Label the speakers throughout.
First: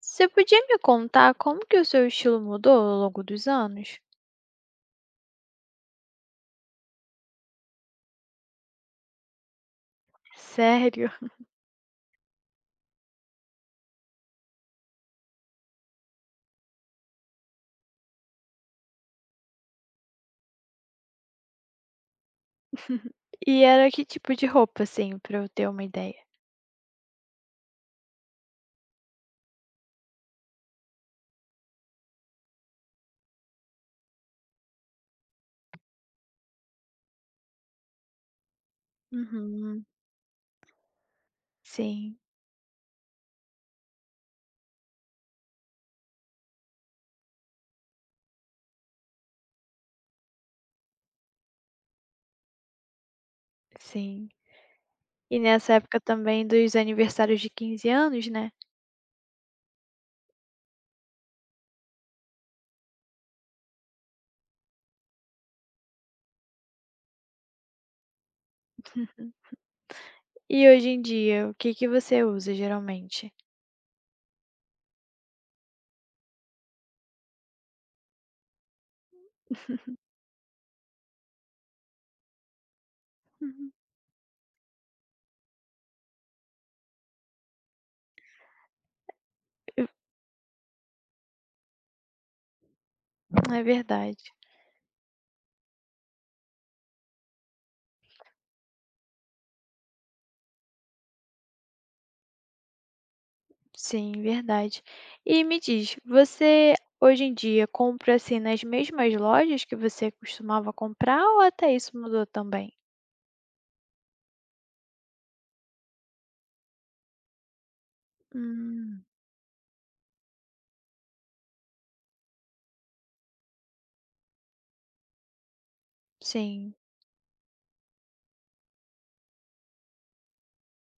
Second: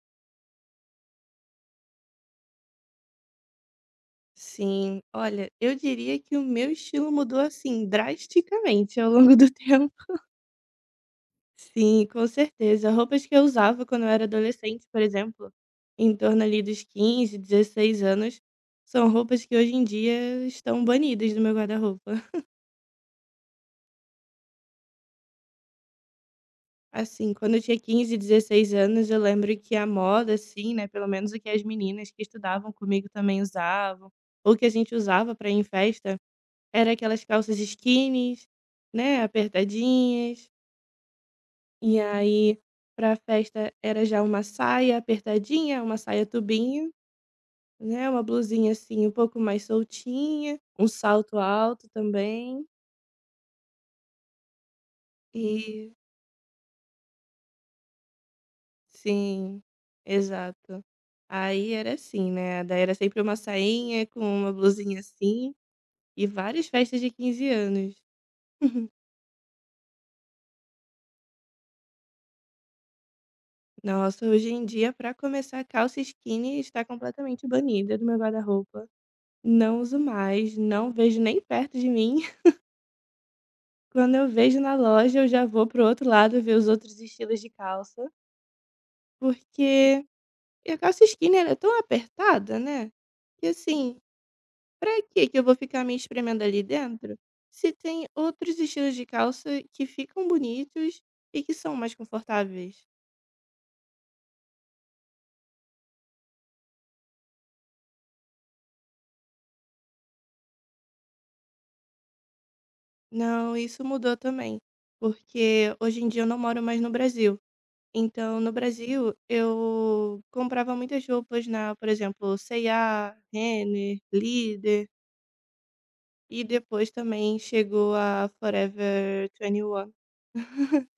Speaker 1: Você podia me contar como que o seu estilo mudou ao longo dos anos?
Speaker 2: Sim, olha, eu diria que o meu estilo mudou, assim, drasticamente ao longo do tempo.
Speaker 1: Sério?
Speaker 2: Sim, com certeza. Roupas que eu usava quando eu era adolescente, por exemplo, em torno ali dos 15, 16 anos, são roupas que hoje em dia estão banidas do meu guarda-roupa.
Speaker 1: E era que tipo de roupa, assim, pra eu ter uma ideia?
Speaker 2: Assim, quando eu tinha 15, 16 anos, eu lembro que a moda, assim, né, pelo menos o que as meninas que estudavam comigo também usavam, ou que a gente usava para ir em festa, era aquelas calças skinnies, né,
Speaker 1: Uhum.
Speaker 2: apertadinhas. E
Speaker 1: Sim,
Speaker 2: aí, pra festa, era já uma saia apertadinha, uma saia tubinho, né, uma blusinha, assim, um pouco mais soltinha, um salto alto também
Speaker 1: sim. E nessa
Speaker 2: e
Speaker 1: época também dos aniversários de 15 anos, né.
Speaker 2: sim, exato. Aí era assim, né, daí era sempre uma sainha com uma blusinha assim e várias festas de 15 anos.
Speaker 1: E hoje em dia, o que que você usa geralmente?
Speaker 2: Nossa, hoje em dia, pra começar, calça skinny está completamente banida do meu guarda-roupa. Não uso mais, não vejo nem perto de mim.
Speaker 1: Uhum.
Speaker 2: Quando eu vejo na loja, eu já vou pro outro lado ver os outros estilos de calça,
Speaker 1: Eu
Speaker 2: porque a calça skinner é tão apertada, né, que
Speaker 1: é
Speaker 2: assim,
Speaker 1: verdade.
Speaker 2: pra que que eu vou ficar me espremendo ali dentro, se tem outros estilos de calça que ficam bonitos e que são mais confortáveis.
Speaker 1: Sim, verdade. E me diz, você hoje em dia compra, assim, nas mesmas lojas que você costumava comprar ou até isso mudou também?
Speaker 2: Não, isso mudou também, porque hoje em dia eu não moro mais no Brasil, então no
Speaker 1: Hum.
Speaker 2: Brasil eu comprava muitas roupas na, por exemplo, C&A, Renner, Líder. E
Speaker 1: Sim,
Speaker 2: depois também chegou a Forever 21.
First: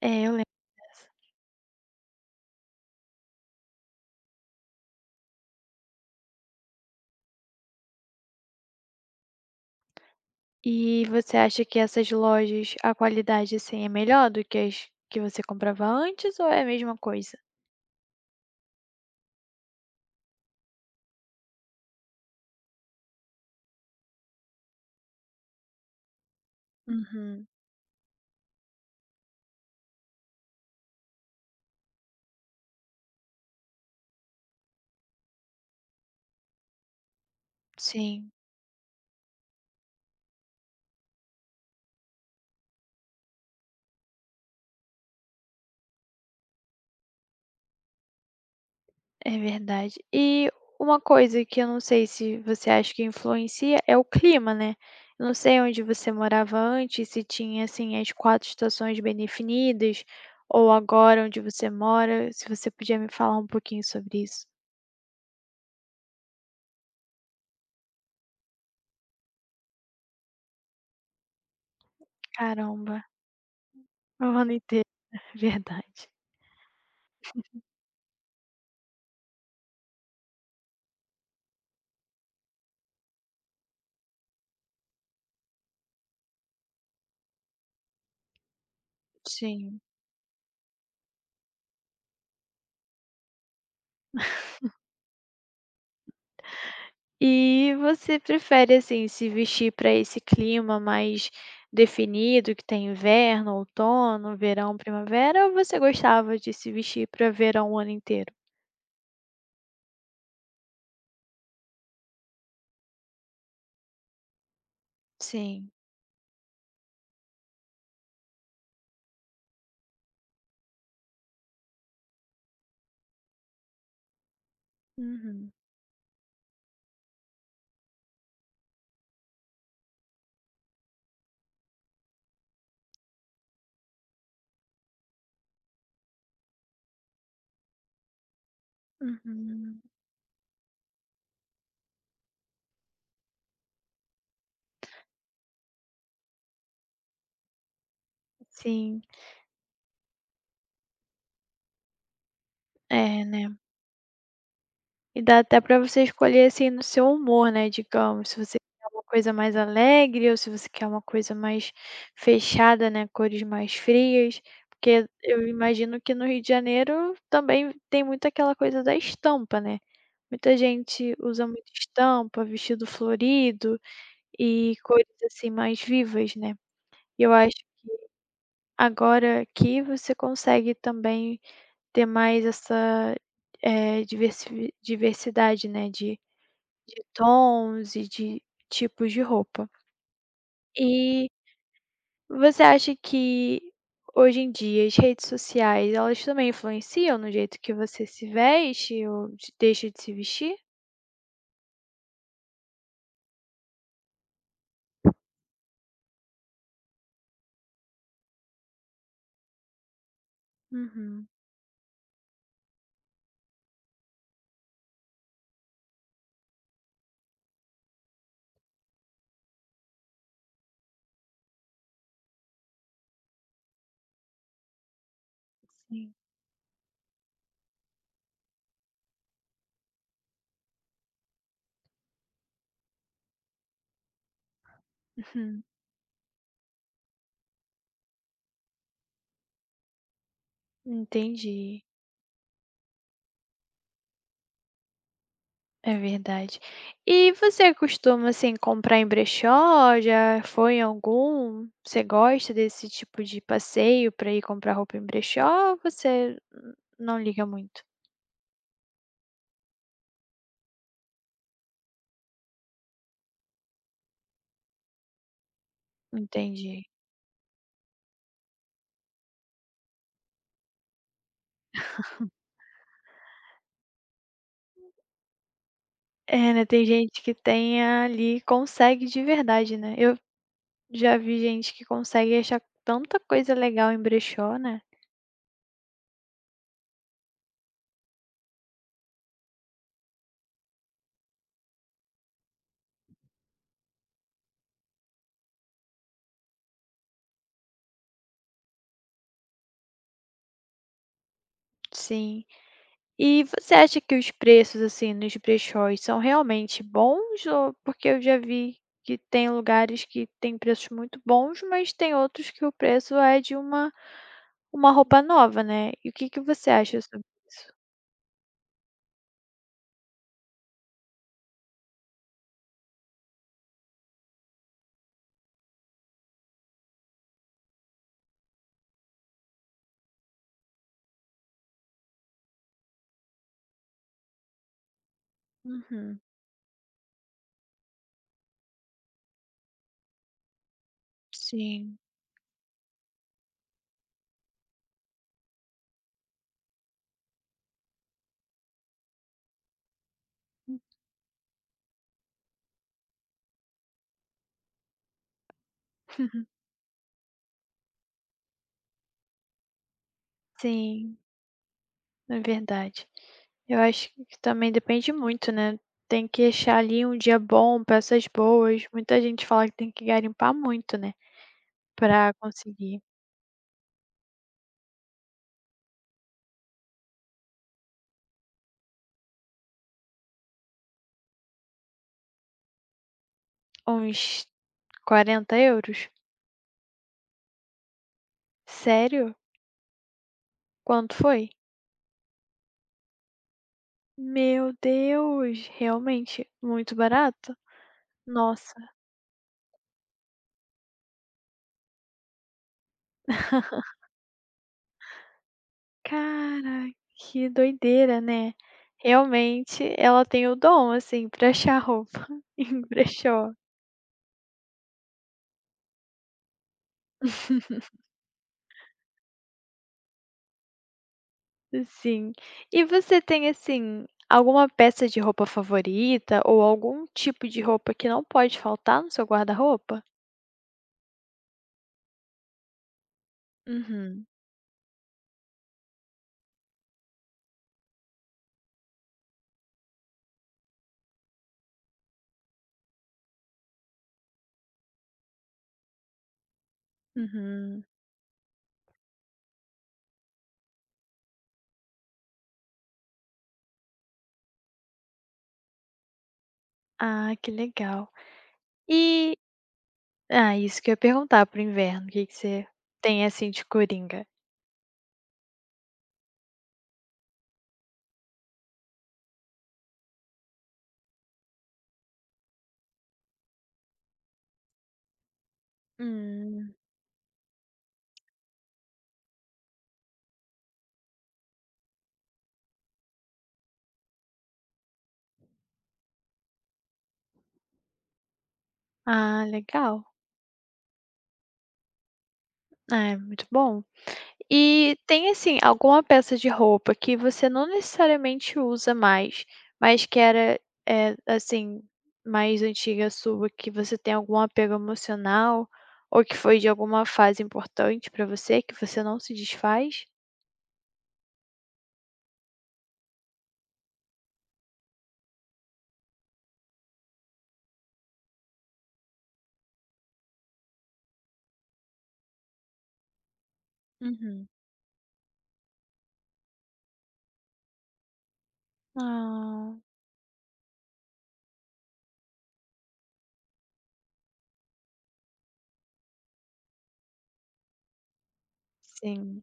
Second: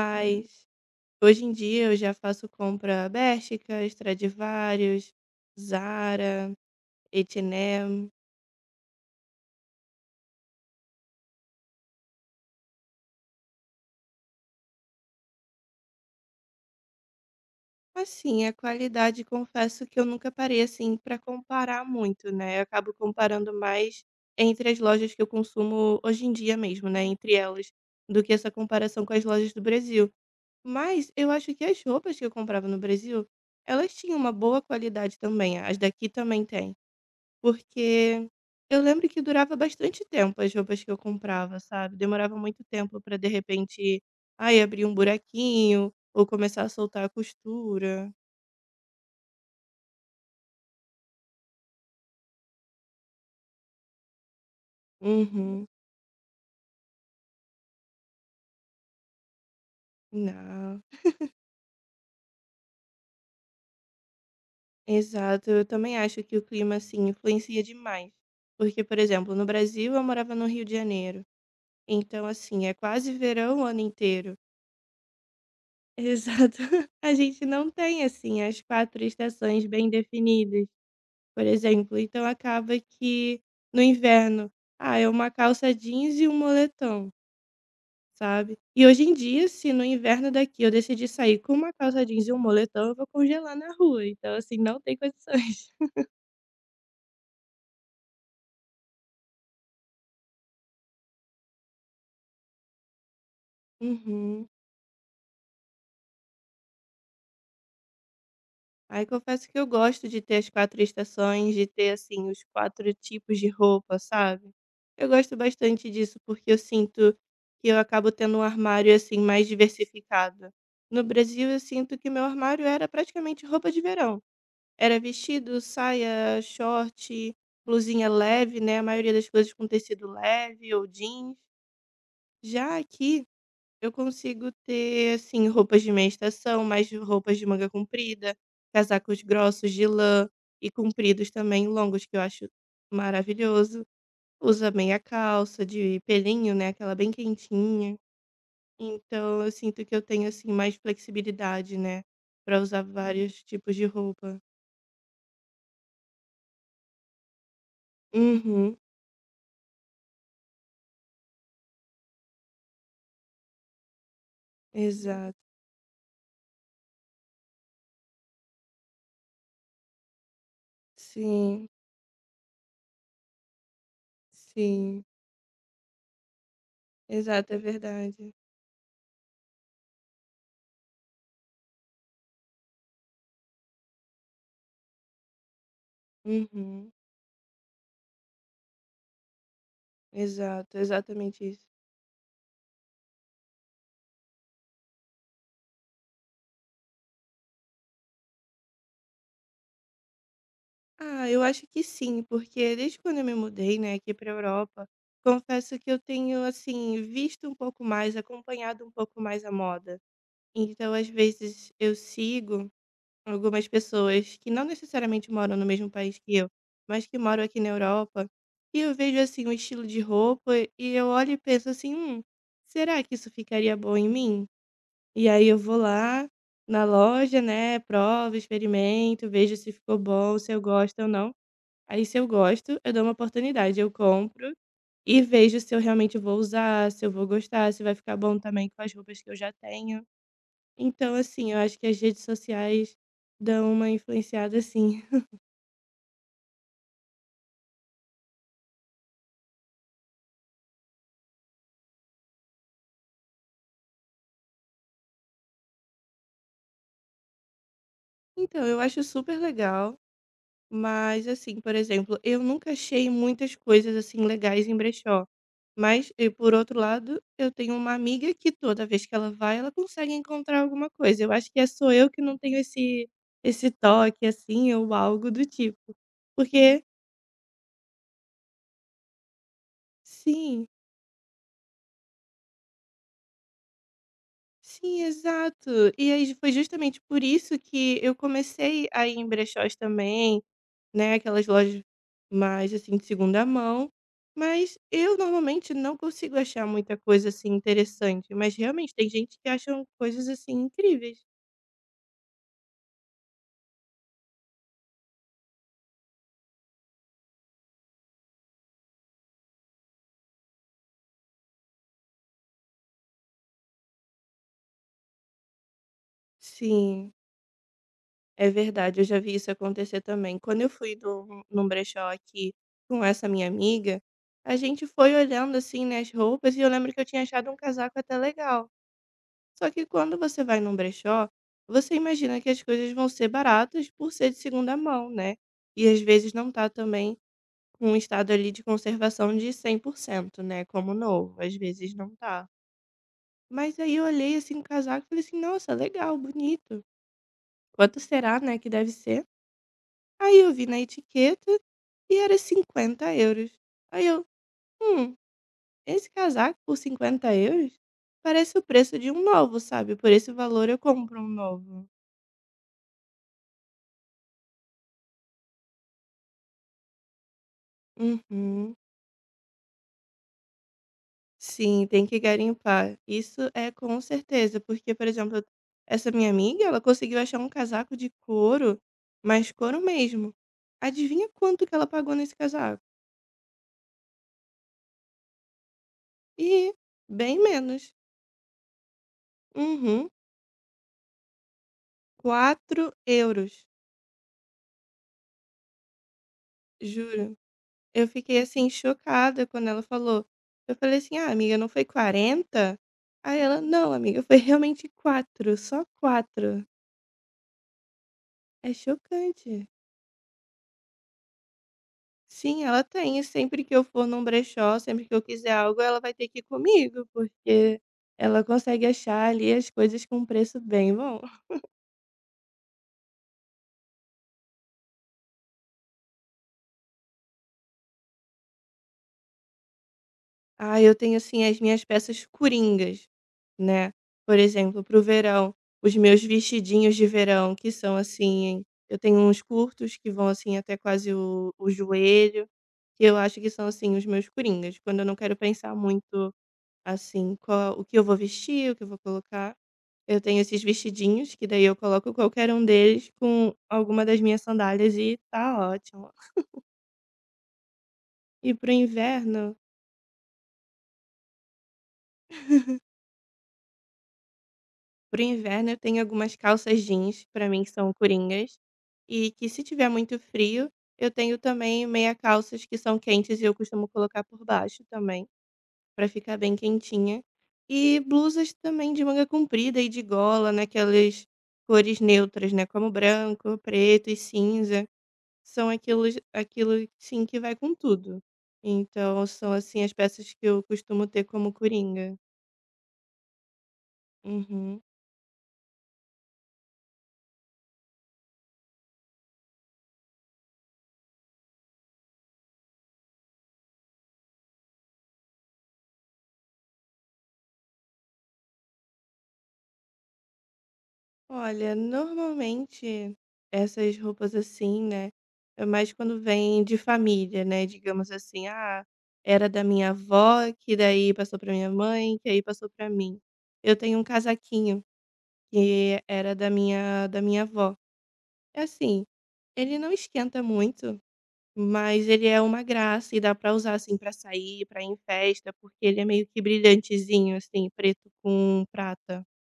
Speaker 1: é, eu lembro dessa.
Speaker 2: hoje em dia eu já faço compra Bershka, Stradivarius, Zara, H&M.
Speaker 1: E você acha que essas lojas, a qualidade, assim, é melhor do que as que você comprava antes ou é a mesma coisa?
Speaker 2: Assim, a qualidade confesso que eu nunca parei assim para comparar muito, né? Eu acabo comparando mais entre as lojas que eu consumo hoje em dia mesmo, né, entre
Speaker 1: Uhum.
Speaker 2: elas, do que essa comparação com as lojas do Brasil. Mas eu acho que as roupas que eu comprava no Brasil, elas tinham uma boa qualidade também, as daqui também têm, porque
Speaker 1: Sim,
Speaker 2: eu lembro que durava bastante tempo as roupas que eu comprava, sabe, demorava muito tempo para de repente, ai, abrir um buraquinho ou começar a soltar a costura.
Speaker 1: é verdade. E uma coisa que eu não sei se você acha que influencia é o clima, né. Eu não sei
Speaker 2: Uhum.
Speaker 1: onde você morava antes, se tinha, assim, as 4 estações bem definidas ou
Speaker 2: Não.
Speaker 1: agora onde você mora, se você podia me falar um pouquinho sobre isso.
Speaker 2: Exato, eu também acho que o clima, assim, influencia demais, porque, por exemplo, no Brasil eu morava no Rio de Janeiro, então, assim, é
Speaker 1: Caramba,
Speaker 2: quase verão o ano
Speaker 1: o
Speaker 2: inteiro.
Speaker 1: ano inteiro, verdade.
Speaker 2: Exato. A gente não tem, assim, as 4 estações bem definidas, por exemplo, então acaba que no inverno, ah, é uma calça jeans e um moletom, sabe. E hoje em dia, se
Speaker 1: Sim.
Speaker 2: no inverno daqui eu decidir sair com uma calça jeans e um moletom, eu vou congelar na rua, então, assim, não tem condições.
Speaker 1: E você prefere, assim, se vestir para esse clima mais definido, que tem inverno, outono,
Speaker 2: Uhum.
Speaker 1: verão, primavera, ou você gostava de se vestir para verão o ano inteiro?
Speaker 2: Aí confesso que eu gosto de ter as 4 estações, de ter, assim, os 4 tipos de roupa, sabe. Eu gosto
Speaker 1: Sim.
Speaker 2: bastante disso, porque eu sinto que eu acabo tendo um armário, assim, mais diversificado. No Brasil, eu sinto que meu armário era praticamente roupa de verão. Era
Speaker 1: Uhum,
Speaker 2: vestido, saia, short, blusinha leve, né, a maioria das coisas com tecido leve ou jeans. Já aqui eu consigo ter, assim, roupas de meia estação, mas roupas de manga comprida, casacos grossos
Speaker 1: uhum.
Speaker 2: de lã e compridos também, longos, que eu acho maravilhoso. Usa meia calça de pelinho, né, aquela bem quentinha.
Speaker 1: Sim,
Speaker 2: Então eu sinto que eu tenho, assim, mais flexibilidade, né, pra usar
Speaker 1: é,
Speaker 2: vários
Speaker 1: né.
Speaker 2: tipos de roupa.
Speaker 1: E dá até pra você escolher, assim, no seu humor, né, digamos, se você
Speaker 2: Uhum,
Speaker 1: quer uma coisa mais alegre ou se você quer uma coisa mais fechada, né, cores mais frias, porque
Speaker 2: exato.
Speaker 1: eu imagino que no Rio de Janeiro também tem muito aquela coisa da estampa, né. Muita gente usa
Speaker 2: Sim,
Speaker 1: muito estampa, vestido florido e
Speaker 2: sim.
Speaker 1: cores, assim, mais vivas, né. E eu
Speaker 2: Exato,
Speaker 1: acho
Speaker 2: é
Speaker 1: que
Speaker 2: verdade.
Speaker 1: agora aqui você consegue também ter mais essa, eh, diversidade, né, de
Speaker 2: Uhum,
Speaker 1: de tons e de tipos de roupa.
Speaker 2: exato,
Speaker 1: E
Speaker 2: exatamente isso.
Speaker 1: você acha que hoje em dia as redes sociais, elas também influenciam no jeito que você se veste ou de deixa de se vestir?
Speaker 2: Ah, eu acho que sim, porque desde quando eu me mudei, né, aqui para Europa, confesso que eu tenho assim visto um pouco mais, acompanhado um pouco mais a moda. Então, às
Speaker 1: Uhum,
Speaker 2: vezes eu sigo algumas pessoas que não necessariamente moram no mesmo país que eu, mas que moram aqui na Europa, e eu vejo assim um estilo de roupa e eu olho e penso assim, será que isso ficaria bom em mim? E aí eu vou
Speaker 1: sim.
Speaker 2: lá na loja, né, provo, experimento, vejo se ficou bom, se eu gosto ou não. Aí se eu gosto, eu dou uma oportunidade, eu compro e vejo
Speaker 1: Uhum,
Speaker 2: se eu realmente vou usar, se eu vou gostar, se vai ficar bom também com as roupas que eu já tenho. Então, assim, eu acho
Speaker 1: entendi.
Speaker 2: que as redes sociais dão uma influenciada assim.
Speaker 1: É verdade. E você costuma, assim, comprar em brechó? Já foi em algum? Você gosta desse tipo de passeio para ir comprar roupa em brechó ou você n não liga muito?
Speaker 2: Então, eu acho super legal. Mas assim, por exemplo, eu nunca achei muitas coisas, assim, legais em brechó. Mas, e por outro
Speaker 1: Entendi.
Speaker 2: lado, eu tenho uma amiga que toda vez que ela vai, ela consegue encontrar alguma coisa. Eu acho que é só eu que não tenho esse toque, assim, ou algo do tipo.
Speaker 1: É, né,
Speaker 2: Porque
Speaker 1: tem gente que tem ali consegue de verdade, né. Eu
Speaker 2: sim,
Speaker 1: já vi gente que consegue achar tanta coisa legal em brechó, né.
Speaker 2: sim, exato. E aí foi justamente por isso que eu comecei a ir em brechós também. Né, aquelas lojas mais, assim, de segunda mão, mas eu normalmente não consigo achar muita coisa, assim, interessante, mas realmente tem gente que acham coisas, assim, incríveis.
Speaker 1: Sim. E você acha que os preços, assim, nos brechós são realmente bons ou porque eu já vi que tem lugares que tem preços muito bons, mas tem outros que o preço é de uma roupa nova, né. E o que que você acha
Speaker 2: Sim,
Speaker 1: sobre isso?
Speaker 2: é verdade, eu já vi isso acontecer também. Quando eu fui num brechó aqui com essa minha amiga, a gente foi olhando, assim, né, as roupas e eu lembro que eu tinha achado um casaco até legal. Só que quando você vai num brechó, você imagina que as coisas vão ser baratas por ser de segunda mão, né, e às
Speaker 1: Uhum.
Speaker 2: vezes não tá também um estado ali de conservação de 100%, né, como novo, às vezes
Speaker 1: Sim.
Speaker 2: não tá. Mas aí eu olhei, assim, o casaco e falei assim: "Nossa, legal, bonito. Quanto será, né, que deve ser?". Aí eu vi na etiqueta e era 50 euros. Aí eu: "Hum, esse casaco por 50 euros? Parece o preço de um novo, sabe, por esse valor eu
Speaker 1: Sim.
Speaker 2: compro um novo".
Speaker 1: É verdade. Eu acho que também depende muito, né, tem que achar ali um dia bom, peças
Speaker 2: Uhum.
Speaker 1: boas, muita gente fala que tem que garimpar muito, né,
Speaker 2: Sim, tem que
Speaker 1: pra
Speaker 2: garimpar.
Speaker 1: conseguir
Speaker 2: Isso é com certeza, porque, por exemplo, essa minha amiga, ela conseguiu achar um casaco de couro, mas couro mesmo. Adivinha quanto que ela pagou nesse casaco?
Speaker 1: uns 40 euros.
Speaker 2: E bem menos.
Speaker 1: Sério?
Speaker 2: Uhum,
Speaker 1: Quanto foi?
Speaker 2: 4 euros,
Speaker 1: Meu Deus, realmente muito
Speaker 2: juro.
Speaker 1: barato?
Speaker 2: Eu fiquei assim
Speaker 1: Nossa.
Speaker 2: chocada quando ela falou. Eu falei assim: "Ah, amiga, não foi 40". Aí ela: "Não, amiga, foi realmente 4, só 4".
Speaker 1: Cara, que doideira, né.
Speaker 2: É chocante.
Speaker 1: Realmente ela tem o dom, assim, pra achar roupa
Speaker 2: Sim,
Speaker 1: em
Speaker 2: ela tem. E
Speaker 1: brechó.
Speaker 2: sempre que eu for num brechó, sempre que eu quiser algo, ela vai ter que ir comigo, porque ela consegue achar ali as coisas com um preço bem bom.
Speaker 1: Sim. E você tem, assim, alguma peça de roupa favorita ou algum tipo de roupa que não pode faltar no seu guarda-roupa?
Speaker 2: Ah, eu tenho, assim, as minhas peças coringas, né?
Speaker 1: Uhum,
Speaker 2: Por exemplo, pro verão, os meus vestidinhos de verão, que são assim. Eu tenho uns curtos que vão, assim, até quase o joelho, que eu acho que são, assim, os meus coringas, quando eu não quero pensar muito, assim, qual, o
Speaker 1: uhum.
Speaker 2: que eu vou vestir, o que eu vou colocar. Eu tenho esses vestidinhos, que daí eu coloco qualquer um deles com alguma das minhas sandálias e tá ótimo.
Speaker 1: Ah, que legal.
Speaker 2: E para o
Speaker 1: E
Speaker 2: inverno
Speaker 1: ah, isso que eu ia perguntar pro inverno, o que que você tem, assim, de coringa?
Speaker 2: Para o inverno eu tenho algumas calças jeans, para mim que são coringas, e que se tiver muito frio, eu tenho também meia calças que são quentes e eu costumo colocar por baixo também, para ficar bem
Speaker 1: Hum.
Speaker 2: quentinha. E blusas também de manga comprida e de gola, naquelas cores neutras, né, como branco, preto e cinza. São aqueles, aquilo sim, que vai com tudo. Então
Speaker 1: Ah,
Speaker 2: são, assim, as
Speaker 1: legal.
Speaker 2: peças que eu costumo ter como coringa.
Speaker 1: Ah, é muito bom.
Speaker 2: Uhum.
Speaker 1: E tem, assim, alguma peça de roupa que você não necessariamente usa mais, mas que era, eh, assim, mais antiga sua, que você tem algum apego emocional, ou que foi de alguma fase importante pra você, que você não se desfaz?
Speaker 2: Olha, normalmente essas roupas assim, né, é mais quando vem de família, né, digamos assim: "Ah, era da minha avó, que daí passou pra minha mãe, que aí passou pra mim". Eu tenho um
Speaker 1: Uhum.
Speaker 2: casaquinho que era da minha avó. É assim, ele
Speaker 1: Ah,
Speaker 2: não esquenta muito, mas ele é uma graça e dá pra usar, assim, pra sair, pra ir em festa, porque ele é meio que brilhantezinho, assim, preto com prata.
Speaker 1: sim.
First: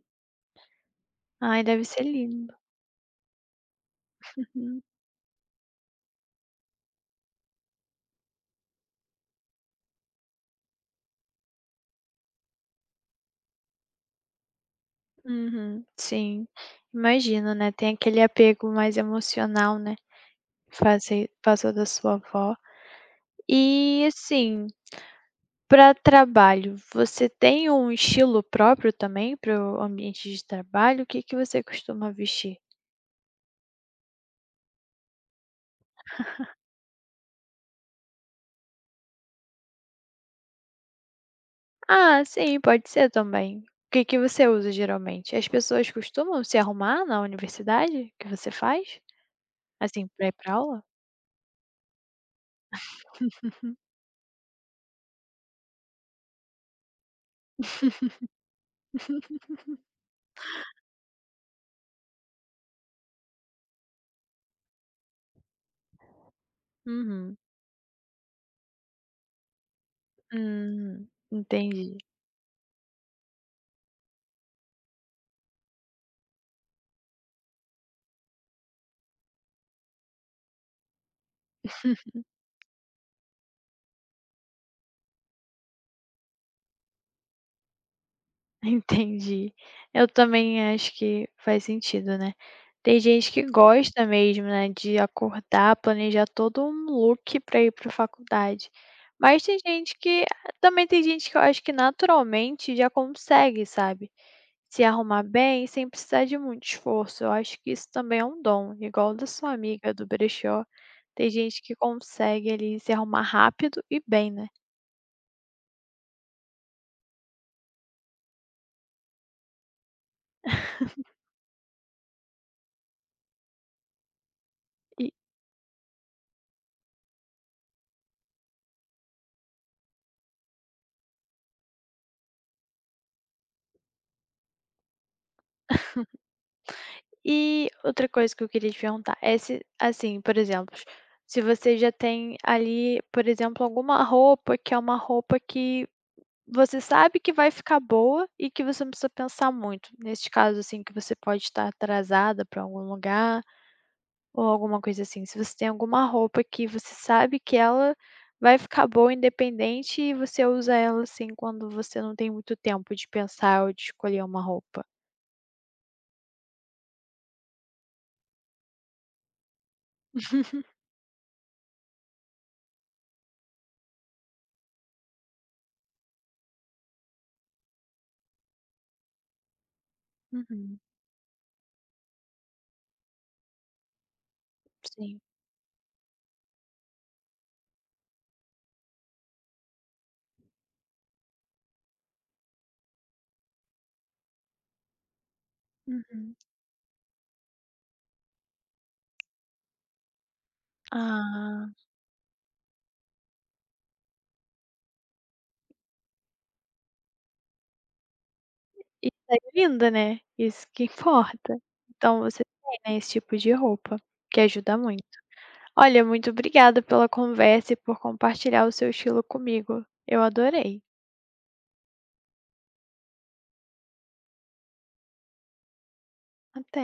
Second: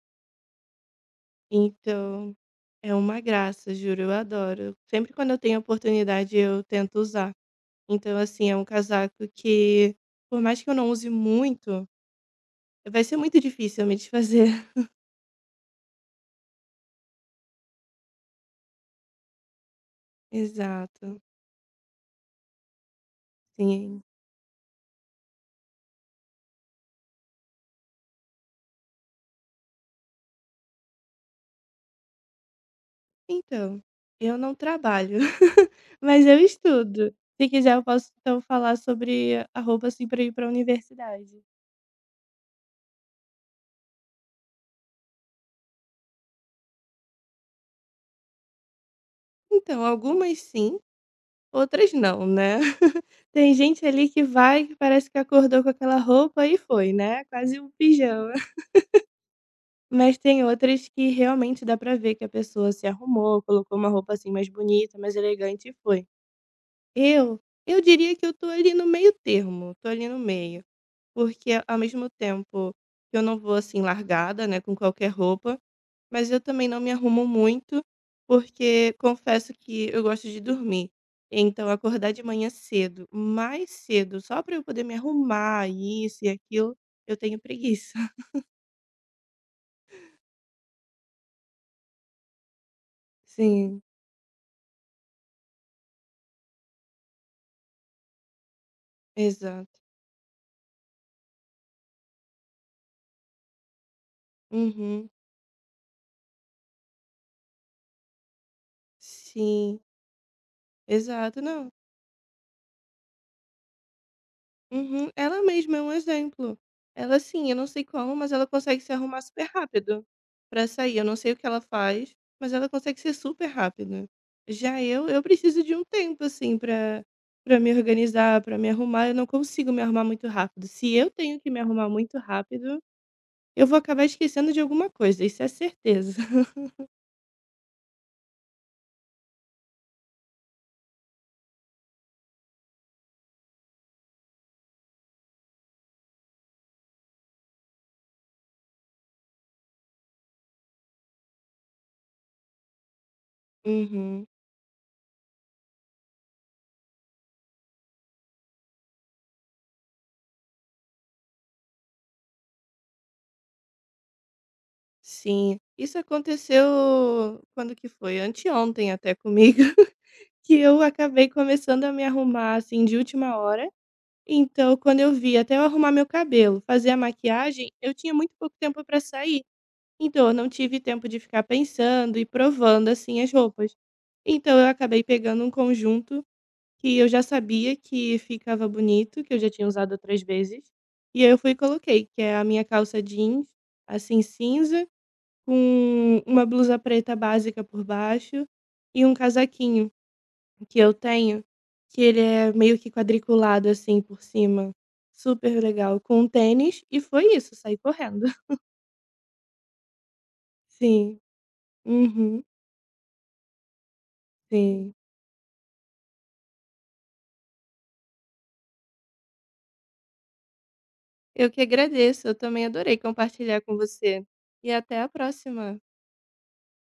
Speaker 1: Ai, deve ser
Speaker 2: Então,
Speaker 1: lindo.
Speaker 2: é uma graça, juro, eu adoro.
Speaker 1: Hum,
Speaker 2: Sempre quando eu tenho oportunidade, eu tento usar. Então, assim, é um casaco que, por mais que eu não use muito, vai ser muito difícil eu me desfazer.
Speaker 1: uhum, sim, imagino, né, tem aquele apego mais emocional, né,
Speaker 2: Exato.
Speaker 1: fazer passou da sua avó.
Speaker 2: Sim.
Speaker 1: E, assim, para trabalho, você tem um estilo próprio também para o ambiente de trabalho? O que que você costuma vestir?
Speaker 2: Então, eu não trabalho, mas eu estudo. Se quiser eu posso então falar sobre a roupa, assim, para ir para a universidade.
Speaker 1: Ah, sim, pode ser também. O que que você usa geralmente? As pessoas costumam se arrumar na universidade que você faz?
Speaker 2: Então,
Speaker 1: Assim, para ir
Speaker 2: algumas
Speaker 1: para
Speaker 2: sim,
Speaker 1: aula?
Speaker 2: outras não, né. Tem gente ali que vai, que parece que acordou com aquela roupa e foi, né, quase um pijama. Mas tem outras que realmente dá pra ver que a pessoa se arrumou, colocou uma roupa, assim, mais bonita, mais elegante e foi.
Speaker 1: Uhum.
Speaker 2: Eu, eu diria que eu tô ali no meio termo, tô ali no meio. Porque ao
Speaker 1: Entendi.
Speaker 2: mesmo tempo que eu não vou, assim, largada, né, com qualquer roupa, mas eu também não me arrumo muito, porque confesso que eu gosto de dormir. Então acordar de manhã cedo, mais cedo, só para eu poder me arrumar, isso e aquilo, eu tenho preguiça.
Speaker 1: Entendi. Eu também acho que faz sentido, né. Tem gente que
Speaker 2: Sim,
Speaker 1: gosta mesmo, né, de acordar, planejar todo um look pra ir pra faculdade. Mas tem
Speaker 2: exato.
Speaker 1: gente que também tem gente que eu acho que naturalmente já consegue, sabe, se
Speaker 2: Uhum.
Speaker 1: arrumar bem sem precisar de muito esforço. Eu acho que isso também é um dom, igual da sua
Speaker 2: Sim,
Speaker 1: amiga do brechó. Tem
Speaker 2: exato.
Speaker 1: gente
Speaker 2: Não.
Speaker 1: que consegue ali se arrumar rápido e bem, né.
Speaker 2: Uhum. Ela mesma é um exemplo. Ela assim, eu não sei como, mas ela consegue se arrumar super rápido pra sair. Eu não sei o que ela faz, mas ela consegue ser super rápida. Já eu preciso de um tempo assim pra para me organizar, pra me arrumar. Eu não consigo me arrumar muito rápido. Se eu tenho que me arrumar muito rápido, eu vou acabar esquecendo de alguma coisa. Isso é certeza.
Speaker 1: E outra coisa que eu queria te perguntar é se, assim, por exemplo, se você já tem ali, por exemplo, alguma roupa que é uma roupa que você sabe que vai ficar boa e que você não precisa pensar muito. Neste caso, assim, que você pode estar atrasada para algum lugar
Speaker 2: Uhum.
Speaker 1: ou alguma coisa assim. Se você tem alguma roupa que você sabe que ela vai ficar boa independente e você usa ela, assim, quando você não tem muito tempo de pensar ou de escolher uma roupa.
Speaker 2: Sim. Isso aconteceu quando que foi? Anteontem até comigo. Que eu acabei começando a me arrumar, assim, de última hora, então quando eu vi, até eu arrumar meu cabelo, fazer a maquiagem, eu tinha muito pouco tempo para sair, então eu não
Speaker 1: Uhum,
Speaker 2: tive tempo de ficar pensando e provando, assim, as roupas. Então eu acabei
Speaker 1: sim.
Speaker 2: pegando um conjunto que eu já sabia que ficava bonito, que eu já tinha usado outras vezes, e aí eu fui e coloquei, que é a minha calça jeans, assim, cinza, com
Speaker 1: Uhum.
Speaker 2: uma blusa preta básica por baixo e um casaquinho. Que eu tenho,
Speaker 1: Ah.
Speaker 2: que ele é meio que quadriculado, assim, por cima, super legal, com um tênis, e foi isso, saí correndo.
Speaker 1: E segue linda, né, isso que
Speaker 2: Sim.
Speaker 1: importa. Então
Speaker 2: Uhum,
Speaker 1: você tem, né, esse tipo de roupa, que ajuda
Speaker 2: sim.
Speaker 1: muito. Olha, muito obrigada pela conversa e por compartilhar o seu estilo comigo. Eu adorei.
Speaker 2: Eu que agradeço, eu também adorei compartilhar com você. E até a próxima.
Speaker 1: Até.